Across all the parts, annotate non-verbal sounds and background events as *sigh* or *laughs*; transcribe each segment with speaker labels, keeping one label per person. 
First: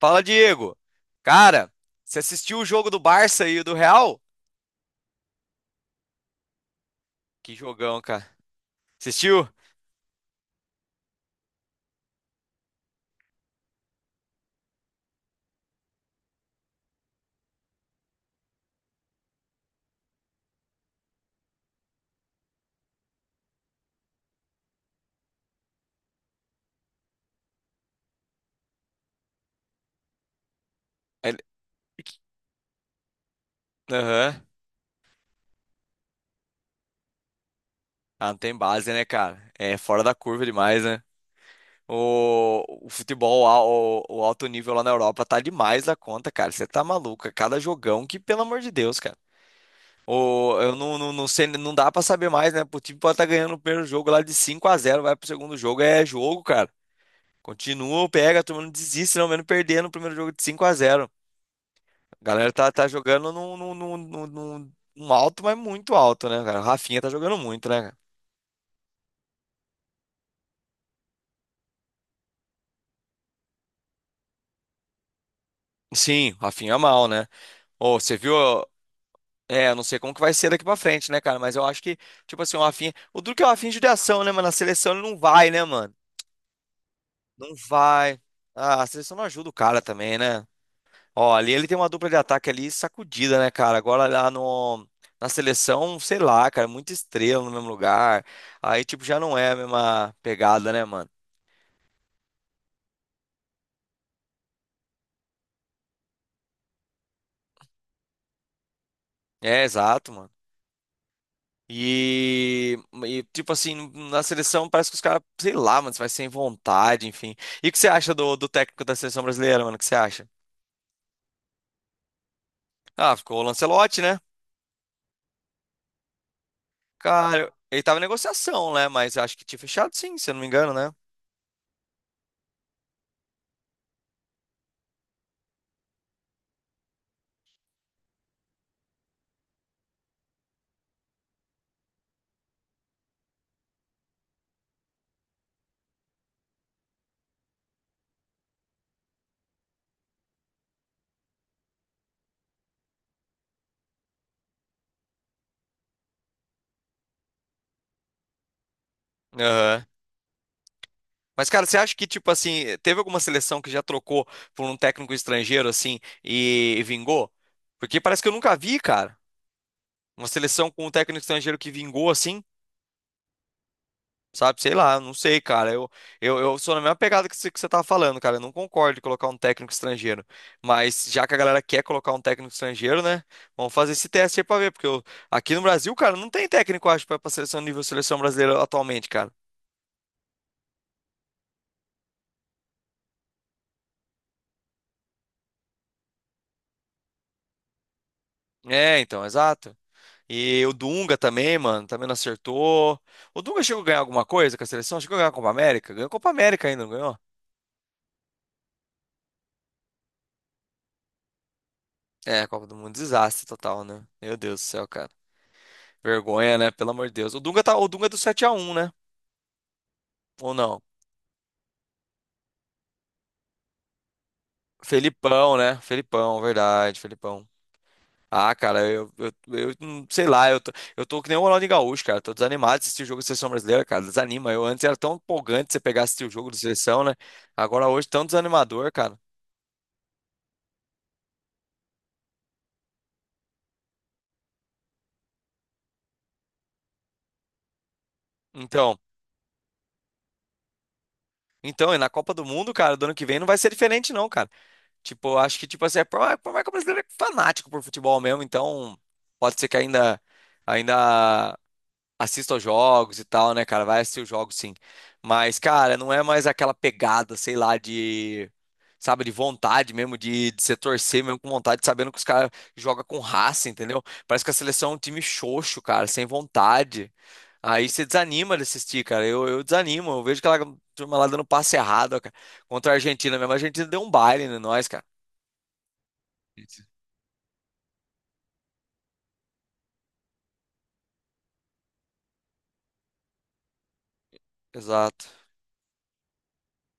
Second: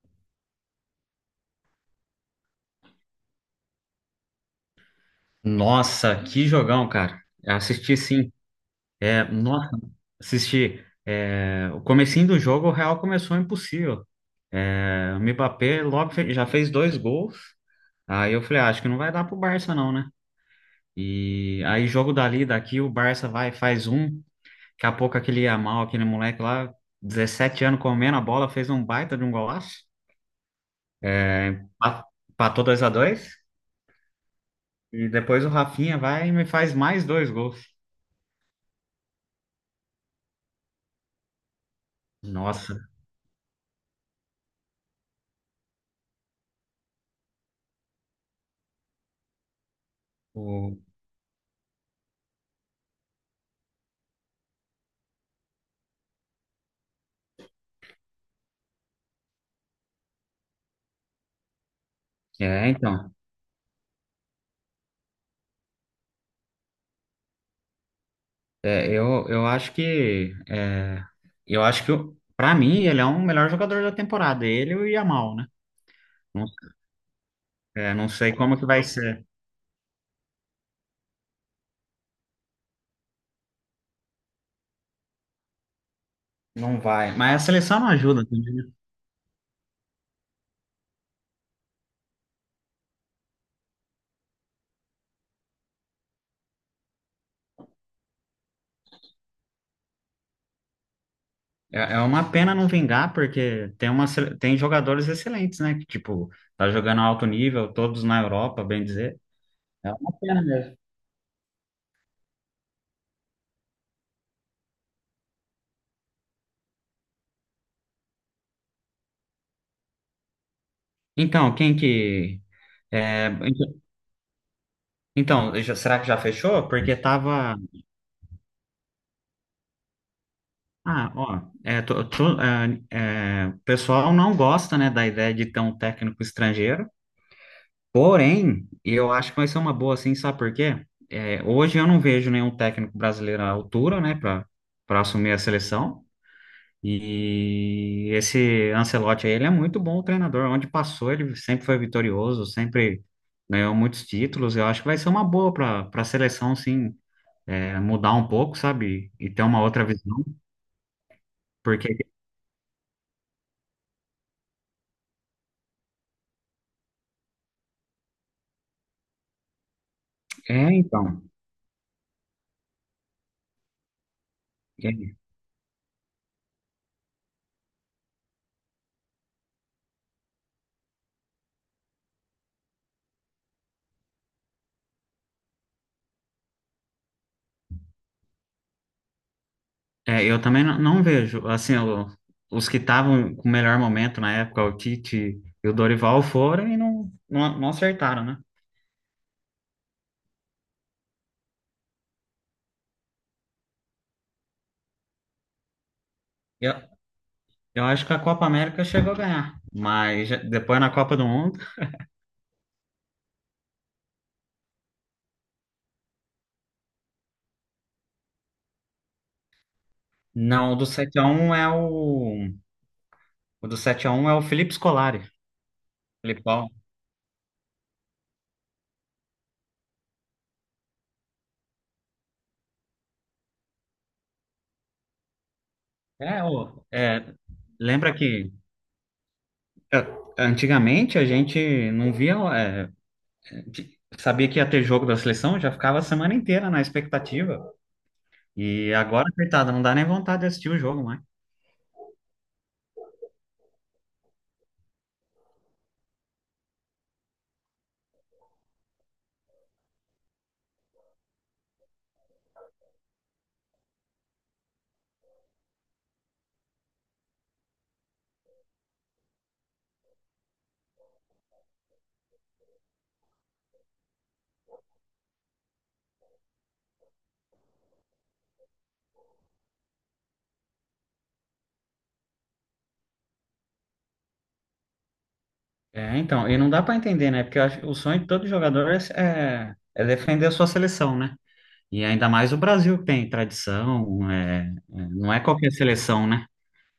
Speaker 1: Fala, Diego. Cara, você assistiu o jogo do Barça e o do Real?
Speaker 2: Nossa, que jogão, cara.
Speaker 1: Que
Speaker 2: Assisti
Speaker 1: jogão, cara.
Speaker 2: sim. É,
Speaker 1: Assistiu?
Speaker 2: nossa, assisti. É, o comecinho do jogo, o Real começou impossível. É, o Mbappé logo já fez dois gols. Aí eu falei, ah, acho que não vai dar pro Barça não, né? E aí jogo dali, daqui, o Barça vai, faz um. Daqui a pouco aquele Yamal, aquele moleque lá, 17 anos comendo a bola, fez um baita de um golaço.
Speaker 1: Ele-
Speaker 2: Pa- Empatou 2x2.
Speaker 1: Aham.
Speaker 2: E depois o Rafinha vai e me faz mais dois gols.
Speaker 1: Ah, não tem base, né, cara? É fora da curva demais, né? O,
Speaker 2: Nossa,
Speaker 1: o futebol, o alto nível lá na Europa tá demais da conta, cara. Você tá maluco. É cada jogão que, pelo amor de Deus, cara. O, eu
Speaker 2: o...
Speaker 1: não, não, não sei, não dá pra saber mais, né? O time pode estar ganhando o primeiro jogo lá de 5 a zero, vai pro segundo jogo, é jogo, cara. Continua, pega, a turma não desiste, não, mesmo perdendo o primeiro jogo de 5 a zero. A galera
Speaker 2: É,
Speaker 1: tá
Speaker 2: então.
Speaker 1: jogando num alto, mas muito alto, né, cara? O Rafinha tá jogando muito, né, cara?
Speaker 2: É, eu acho que para mim ele é um melhor jogador da temporada, ele e o Yamal, né?
Speaker 1: Sim, o
Speaker 2: Não,
Speaker 1: Rafinha é mal, né?
Speaker 2: é,
Speaker 1: Ô,
Speaker 2: não
Speaker 1: você
Speaker 2: sei
Speaker 1: viu?
Speaker 2: como que vai ser,
Speaker 1: É, eu não sei como que vai ser daqui pra frente, né, cara? Mas eu acho que, tipo assim, o Rafinha. O Duque é o Rafinha de judiação, né, mano? Na seleção ele não vai, né, mano?
Speaker 2: não vai. Mas a
Speaker 1: Não
Speaker 2: seleção não
Speaker 1: vai.
Speaker 2: ajuda também, né?
Speaker 1: Ah, a seleção não ajuda o cara também, né? Ó, ali ele tem uma dupla de ataque ali sacudida, né, cara? Agora lá no. Na seleção, sei lá, cara, é muita estrela no mesmo lugar. Aí, tipo, já não é a mesma pegada, né, mano?
Speaker 2: É, é uma pena não vingar porque tem tem jogadores excelentes, né? Que tipo tá jogando alto nível, todos na Europa, bem dizer.
Speaker 1: É,
Speaker 2: É
Speaker 1: exato,
Speaker 2: uma
Speaker 1: mano.
Speaker 2: pena mesmo.
Speaker 1: E, tipo assim, na seleção parece que os caras, sei lá, mano, vai sem vontade, enfim. E o que você acha do técnico da seleção brasileira, mano? O que você acha?
Speaker 2: Então, quem que
Speaker 1: Ah,
Speaker 2: é,
Speaker 1: ficou o Lancelotti, né?
Speaker 2: então, será que já fechou? Porque
Speaker 1: Cara,
Speaker 2: tava.
Speaker 1: ele tava em negociação, né? Mas acho que tinha fechado sim, se eu não me engano, né?
Speaker 2: Ah, ó, é, o pessoal não gosta, né, da ideia de ter um técnico estrangeiro, porém, eu acho que vai ser uma boa, assim, sabe por quê? É, hoje eu não vejo nenhum técnico brasileiro à altura, né, para assumir a seleção, e esse Ancelotti aí, ele é muito bom treinador, onde passou ele sempre foi vitorioso, sempre ganhou muitos títulos, eu acho que vai ser uma boa para a seleção, sim, é, mudar um pouco, sabe, e ter uma
Speaker 1: Aham.
Speaker 2: outra visão,
Speaker 1: Mas, cara, você acha
Speaker 2: porque,
Speaker 1: que, tipo assim, teve alguma seleção que já trocou por um técnico estrangeiro, assim, e vingou? Porque parece que eu nunca vi, cara, uma seleção
Speaker 2: é,
Speaker 1: com um técnico
Speaker 2: então...
Speaker 1: estrangeiro que vingou, assim. Sabe, sei lá, não
Speaker 2: é
Speaker 1: sei, cara. Eu sou na mesma pegada que você tá falando, cara. Eu não concordo em colocar um técnico estrangeiro. Mas já que a galera quer colocar um técnico estrangeiro, né? Vamos fazer esse teste aí pra ver. Aqui no Brasil, cara, não tem técnico, eu acho, pra seleção nível seleção brasileira atualmente, cara.
Speaker 2: É, eu também não vejo. Assim, os que estavam com o melhor momento na época, o Tite e o Dorival, foram e não acertaram, né?
Speaker 1: É, então, exato. E o Dunga também, mano, também não acertou. O Dunga chegou a ganhar alguma coisa com a seleção? Chegou a ganhar a Copa América? Ganhou a Copa América
Speaker 2: Eu,
Speaker 1: ainda, não ganhou?
Speaker 2: eu acho que a Copa América chegou a ganhar, mas depois na Copa do Mundo.
Speaker 1: É, a Copa do Mundo, desastre total, né? Meu Deus do céu, cara. Vergonha, né? Pelo amor de Deus. O Dunga tá, o Dunga é do sete a um, né? Ou
Speaker 2: Não, o
Speaker 1: não?
Speaker 2: do 7-1 é o. O do sete a um é o Felipe Scolari.
Speaker 1: Felipão, né? Felipão,
Speaker 2: Felipão.
Speaker 1: verdade, Felipão. Ah, cara, eu não- sei lá, eu tô que nem o Ronaldinho Gaúcho, cara. Tô desanimado de assistir o jogo da seleção brasileira, cara. Desanima. Eu antes era tão empolgante você pegar e assistir o
Speaker 2: É,
Speaker 1: jogo da seleção, né? Agora hoje
Speaker 2: lembra
Speaker 1: tão
Speaker 2: que
Speaker 1: desanimador, cara.
Speaker 2: é, antigamente a gente não via. Sabia que ia ter jogo da seleção, já ficava a semana inteira na expectativa. E
Speaker 1: Então,
Speaker 2: agora, coitada, não dá nem vontade de assistir o jogo, né?
Speaker 1: e na Copa do Mundo, cara, do ano que vem não vai ser diferente, não, cara. Tipo, eu acho que, tipo assim, é por mais que o brasileiro é fanático por futebol mesmo, então pode ser que ainda. Ainda. Assisto aos jogos e tal, né, cara? Vai assistir os jogos, sim. Mas, cara, não é mais aquela pegada, sei lá, de. Sabe, de vontade mesmo, de se torcer mesmo com vontade, sabendo que os caras jogam com raça, entendeu? Parece que a seleção é um time xoxo, cara, sem vontade. Aí você desanima de assistir, cara. Eu desanimo. Eu vejo aquela turma lá dando passe errado, ó, cara. Contra a Argentina mesmo. A Argentina deu um baile em nós, cara.
Speaker 2: É, então, e não
Speaker 1: Isso.
Speaker 2: dá pra entender, né? Porque eu acho, que o sonho de todo jogador é defender a sua seleção, né? E ainda mais o Brasil que tem tradição,
Speaker 1: Exato.
Speaker 2: não é qualquer seleção, né?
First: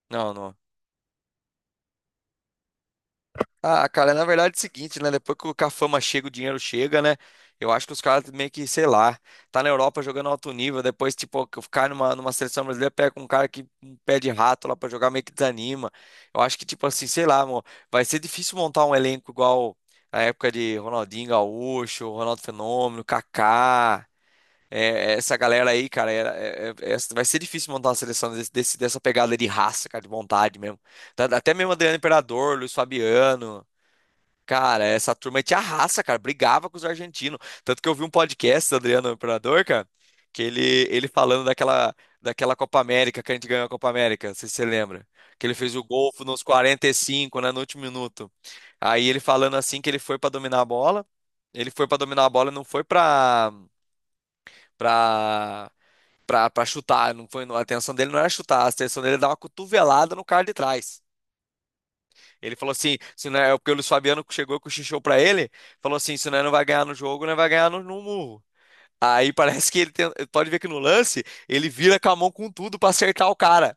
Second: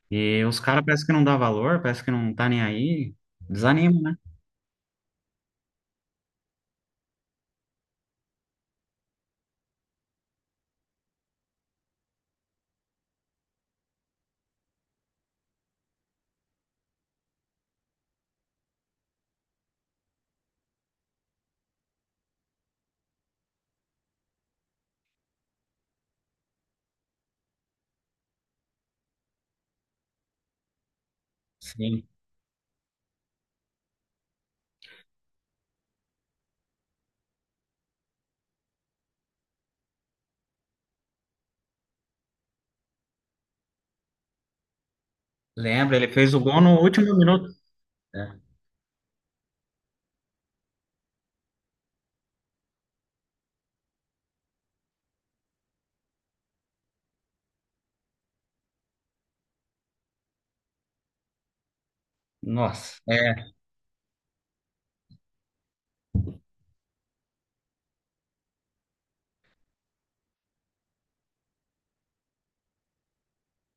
Speaker 1: Não,
Speaker 2: E
Speaker 1: não.
Speaker 2: os caras parece que não dá valor, parece que não tá nem aí,
Speaker 1: Ah,
Speaker 2: desanima,
Speaker 1: cara,
Speaker 2: né?
Speaker 1: na verdade é o seguinte, né? Depois que a fama chega, o dinheiro chega, né? Eu acho que os caras meio que, sei lá, tá na Europa jogando alto nível, depois, tipo, que ficar numa seleção brasileira, pega um cara que um pé de rato lá pra jogar, meio que desanima. Eu acho que, tipo assim, sei lá, amor, vai ser difícil montar um elenco igual a época de Ronaldinho Gaúcho, Ronaldo Fenômeno, Kaká, é, essa galera aí, cara, vai ser difícil montar uma seleção dessa pegada de raça, cara, de vontade mesmo. Até mesmo Adriano
Speaker 2: Sim.
Speaker 1: Imperador, Luiz Fabiano. Cara, essa turma te arrasa, cara. Brigava com os argentinos. Tanto que eu vi um podcast do Adriano Imperador, cara, que ele, ele falando daquela Copa América, que a gente ganhou a Copa América, não sei se você lembra. Que ele fez o
Speaker 2: Lembra, ele
Speaker 1: gol
Speaker 2: fez o
Speaker 1: nos
Speaker 2: gol no último
Speaker 1: 45,
Speaker 2: minuto.
Speaker 1: né, no último minuto.
Speaker 2: É.
Speaker 1: Aí ele falando assim que ele foi pra dominar a bola. Ele foi pra dominar a bola, não foi pra pra para chutar, não foi, a atenção dele não era chutar, a atenção dele era dar uma cotovelada no cara de trás. Ele falou assim,
Speaker 2: Nossa.
Speaker 1: se não é porque o Luiz Fabiano chegou com o xixô pra ele, falou assim, se não vai ganhar no jogo, não é, vai ganhar no, no murro. Aí *laughs* parece que pode ver que no lance ele vira com a mão com tudo pra acertar o cara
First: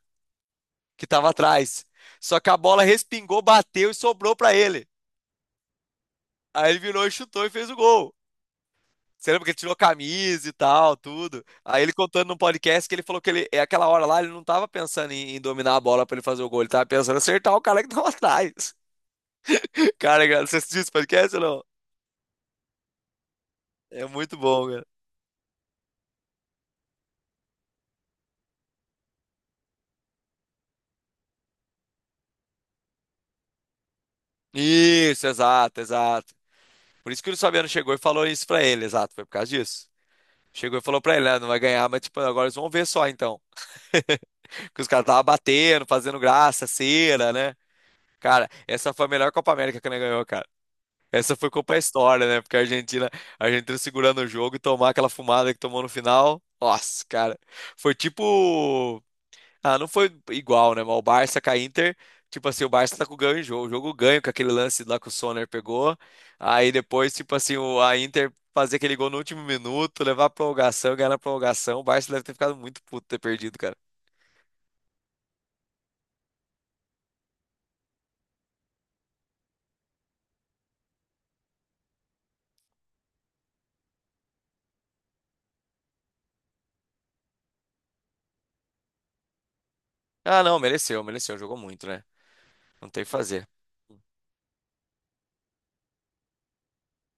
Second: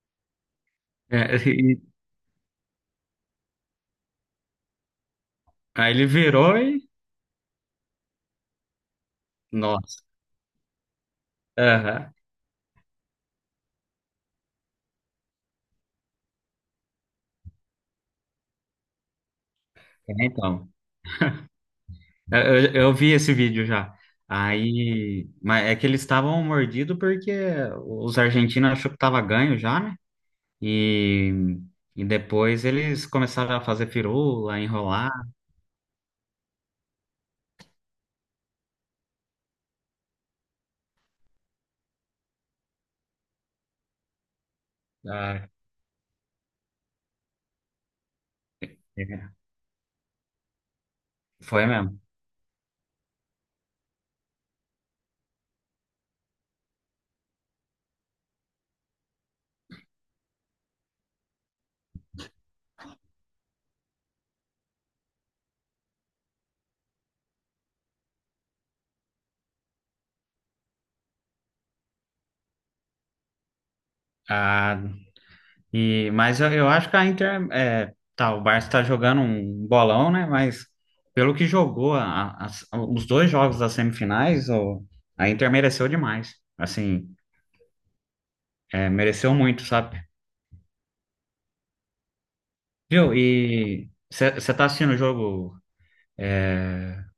Speaker 1: que tava
Speaker 2: é, e-
Speaker 1: atrás. Só que a bola respingou, bateu e sobrou pra ele.
Speaker 2: Aí ele virou
Speaker 1: Aí ele
Speaker 2: e.
Speaker 1: virou e chutou e fez o gol. Você lembra que ele tirou a
Speaker 2: Nossa.
Speaker 1: camisa e tal, tudo. Aí ele
Speaker 2: Aham.
Speaker 1: contando no podcast que ele falou que ele, é aquela hora lá, ele não tava pensando em dominar a bola pra ele fazer o gol, ele tava pensando em acertar o cara que tava atrás. *laughs*
Speaker 2: É,
Speaker 1: Cara, você
Speaker 2: então.
Speaker 1: assistiu esse podcast ou não?
Speaker 2: Eu, eu vi esse vídeo já.
Speaker 1: É muito bom, cara.
Speaker 2: Aí, mas é que eles estavam mordidos porque os argentinos achou que tava ganho já, né? E, e depois eles começaram a fazer firula, enrolar.
Speaker 1: Isso, exato, exato. Por isso que o Luciano chegou e falou isso pra ele, exato, foi por causa disso. Chegou e falou pra ele, né, não vai ganhar, mas tipo, agora eles vão ver só então. Que os caras tava
Speaker 2: Ah,
Speaker 1: batendo, fazendo graça, cera, né? Cara, essa foi a melhor
Speaker 2: é.
Speaker 1: Copa América que ele ganhou, cara. Essa foi
Speaker 2: Foi
Speaker 1: Copa
Speaker 2: mesmo.
Speaker 1: História, né? Porque a Argentina segurando o jogo e tomar aquela fumada que tomou no final. Nossa, cara. Foi tipo ah, não foi igual, né? Mas o Barça com a Inter, tipo assim, o Barça tá com ganho em jogo. O jogo ganho com aquele lance lá que o Sonner pegou. Aí depois, tipo assim, a Inter fazer aquele gol no último minuto, levar a prorrogação, ganhar na prorrogação. O Barça deve ter ficado muito puto ter perdido, cara.
Speaker 2: Ah, e, mas eu acho que a Inter, é, tá, o Barça tá jogando um bolão, né? Mas pelo que jogou os dois jogos das semifinais, a Inter mereceu demais. Assim, é, mereceu muito, sabe?
Speaker 1: Ah, não, mereceu, mereceu. Jogou muito, né? Não tem o que
Speaker 2: Viu?
Speaker 1: fazer.
Speaker 2: E você tá assistindo o jogo?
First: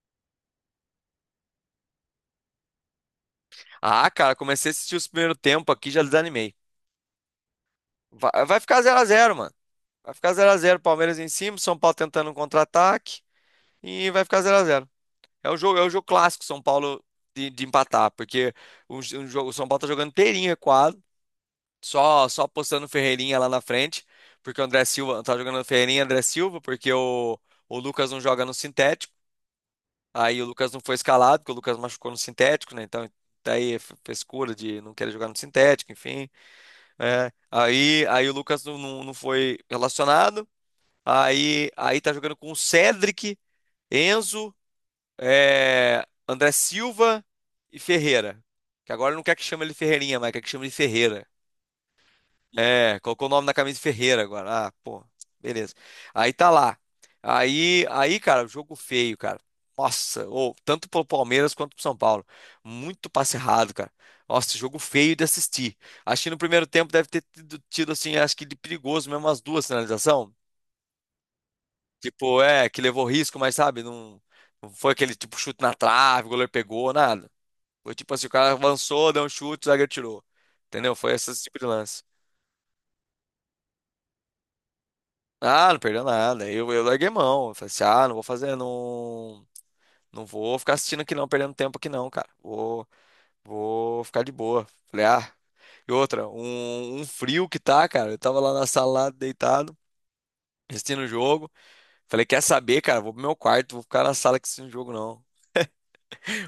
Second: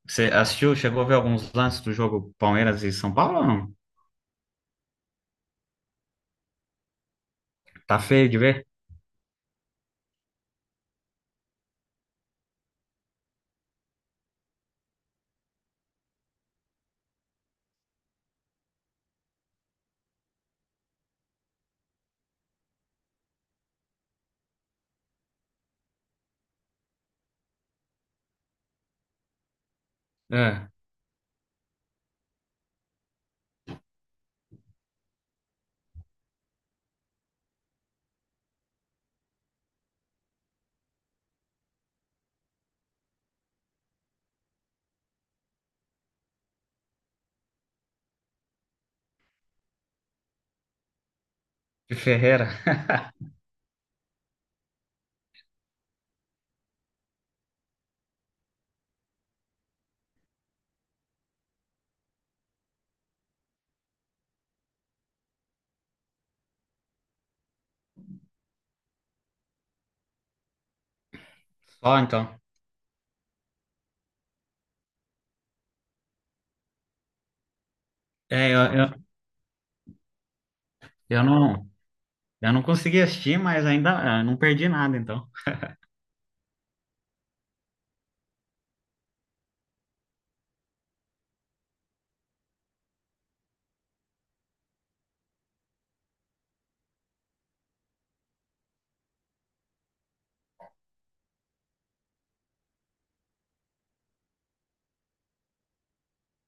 Speaker 2: Você assistiu? Chegou a ver alguns lances do jogo Palmeiras e São Paulo ou não?
Speaker 1: Ah, cara, comecei a assistir os primeiros tempo aqui, já desanimei.
Speaker 2: Tá feio
Speaker 1: Vai,
Speaker 2: de
Speaker 1: vai
Speaker 2: ver?
Speaker 1: ficar zero a zero, mano. Vai ficar zero a zero, Palmeiras em cima, São Paulo tentando um contra-ataque e vai ficar zero a zero. É o jogo clássico São Paulo de empatar, porque o São Paulo tá jogando inteirinho recuado, só postando o Ferreirinha lá na frente, porque o André Silva tá jogando o Ferreirinha e André Silva, porque o Lucas não joga no sintético. Aí o
Speaker 2: É,
Speaker 1: Lucas não foi escalado, porque o Lucas machucou no sintético, né? Então daí é frescura de não querer jogar no sintético, enfim. Né? Aí aí o Lucas não foi relacionado. Aí, aí tá jogando com o Cedric, Enzo, é, André Silva e Ferreira. Que agora não quer que chame ele Ferreirinha, mas quer que chame ele Ferreira.
Speaker 2: de Ferreira.
Speaker 1: É, colocou o nome na camisa de Ferreira agora. Ah, pô, beleza. Aí tá lá. Aí, aí, cara, jogo feio, cara. Nossa, ou tanto pro Palmeiras quanto pro São Paulo. Muito passe errado, cara. Nossa, jogo feio de assistir. Acho que no primeiro tempo deve ter assim, acho que de perigoso mesmo, umas duas finalizações.
Speaker 2: *laughs* Só então.
Speaker 1: Tipo, é, que levou risco, mas sabe, não, não foi aquele tipo chute na trave, o goleiro pegou, nada. Foi tipo assim, o
Speaker 2: É,
Speaker 1: cara avançou, deu um chute, o zagueiro tirou. Entendeu? Foi
Speaker 2: eu
Speaker 1: esse tipo de
Speaker 2: não,
Speaker 1: lance.
Speaker 2: eu não consegui assistir, mas ainda não perdi nada, então.
Speaker 1: Ah, não perdeu nada. Eu larguei mão. Eu falei assim, ah, não vou ficar assistindo aqui não, perdendo tempo aqui não, cara. Vou ficar de boa. Falei, ah. E outra, um frio que tá, cara. Eu tava lá na sala, lá, deitado, assistindo o jogo. Falei, quer saber, cara? Vou pro meu quarto, vou ficar na sala aqui assistindo o jogo, não.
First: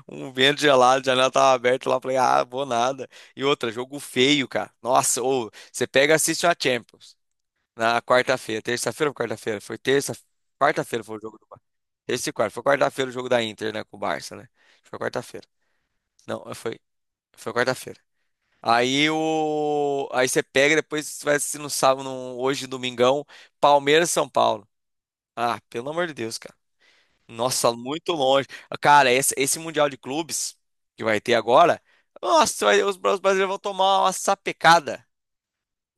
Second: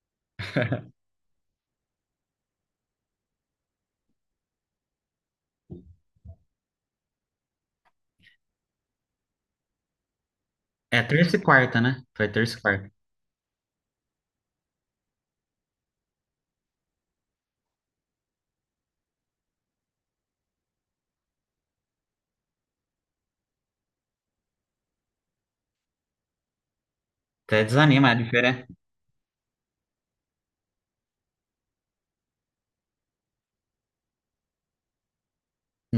Speaker 1: Um vento gelado, a janela tava aberta lá, eu falei, ah, vou nada. E outra, jogo feio, cara. Nossa, ou você pega e assiste a Champions na quarta-feira, terça-feira ou quarta-feira? Foi terça, quarta-feira
Speaker 2: É
Speaker 1: foi o
Speaker 2: terça
Speaker 1: jogo
Speaker 2: e
Speaker 1: do Barça.
Speaker 2: quarta, né?
Speaker 1: Terça
Speaker 2: Foi
Speaker 1: e
Speaker 2: terça e
Speaker 1: foi
Speaker 2: quarta.
Speaker 1: quarta-feira o jogo da Inter, né, com o Barça, né? Foi quarta-feira. Não, foi, foi quarta-feira. Aí você pega e depois você vai assistir no sábado, hoje, domingão, Palmeiras e São Paulo. Ah, pelo amor de Deus, cara.
Speaker 2: Até
Speaker 1: Nossa,
Speaker 2: desanima
Speaker 1: muito
Speaker 2: a
Speaker 1: longe.
Speaker 2: diferença.
Speaker 1: Cara, esse Mundial de Clubes que vai ter agora, nossa, os os brasileiros vão tomar uma sapecada.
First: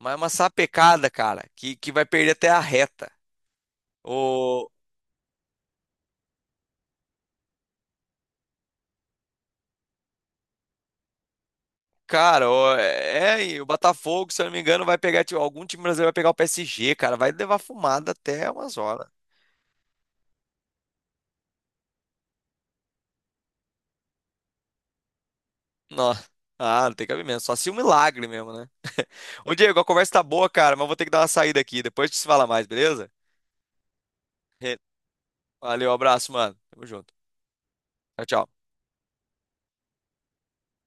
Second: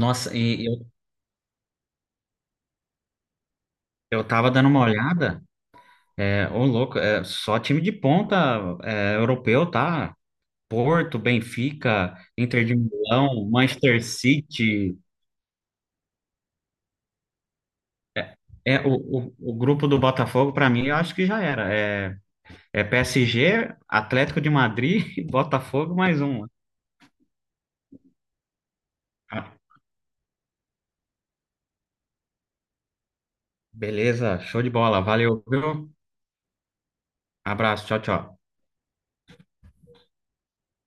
Speaker 1: Mas uma
Speaker 2: e eu,
Speaker 1: sapecada, cara, que vai perder até a reta.
Speaker 2: eu tava dando
Speaker 1: O,
Speaker 2: uma olhada. É, ô louco, é, só time de ponta é, europeu, tá? Porto, Benfica,
Speaker 1: cara,
Speaker 2: Inter de Milão,
Speaker 1: e o
Speaker 2: Manchester
Speaker 1: Botafogo, se eu não me engano, vai
Speaker 2: City.
Speaker 1: pegar, tipo, algum time brasileiro vai pegar o PSG, cara, vai levar fumada até umas
Speaker 2: É,
Speaker 1: horas.
Speaker 2: o grupo do Botafogo, para mim, eu acho que já era. É, PSG, Atlético de Madrid, *laughs* e Botafogo, mais
Speaker 1: Nossa.
Speaker 2: um.
Speaker 1: Ah, não tem cabimento, só se um milagre mesmo, né?
Speaker 2: Ah,
Speaker 1: Ô, Diego, a conversa tá boa, cara, mas vou ter que dar uma saída aqui. Depois a gente se fala mais, beleza?
Speaker 2: beleza, show de bola. Valeu,
Speaker 1: Valeu,
Speaker 2: viu?
Speaker 1: abraço, mano. Tamo junto.
Speaker 2: Abraço, tchau,
Speaker 1: Tchau,
Speaker 2: tchau.
Speaker 1: tchau.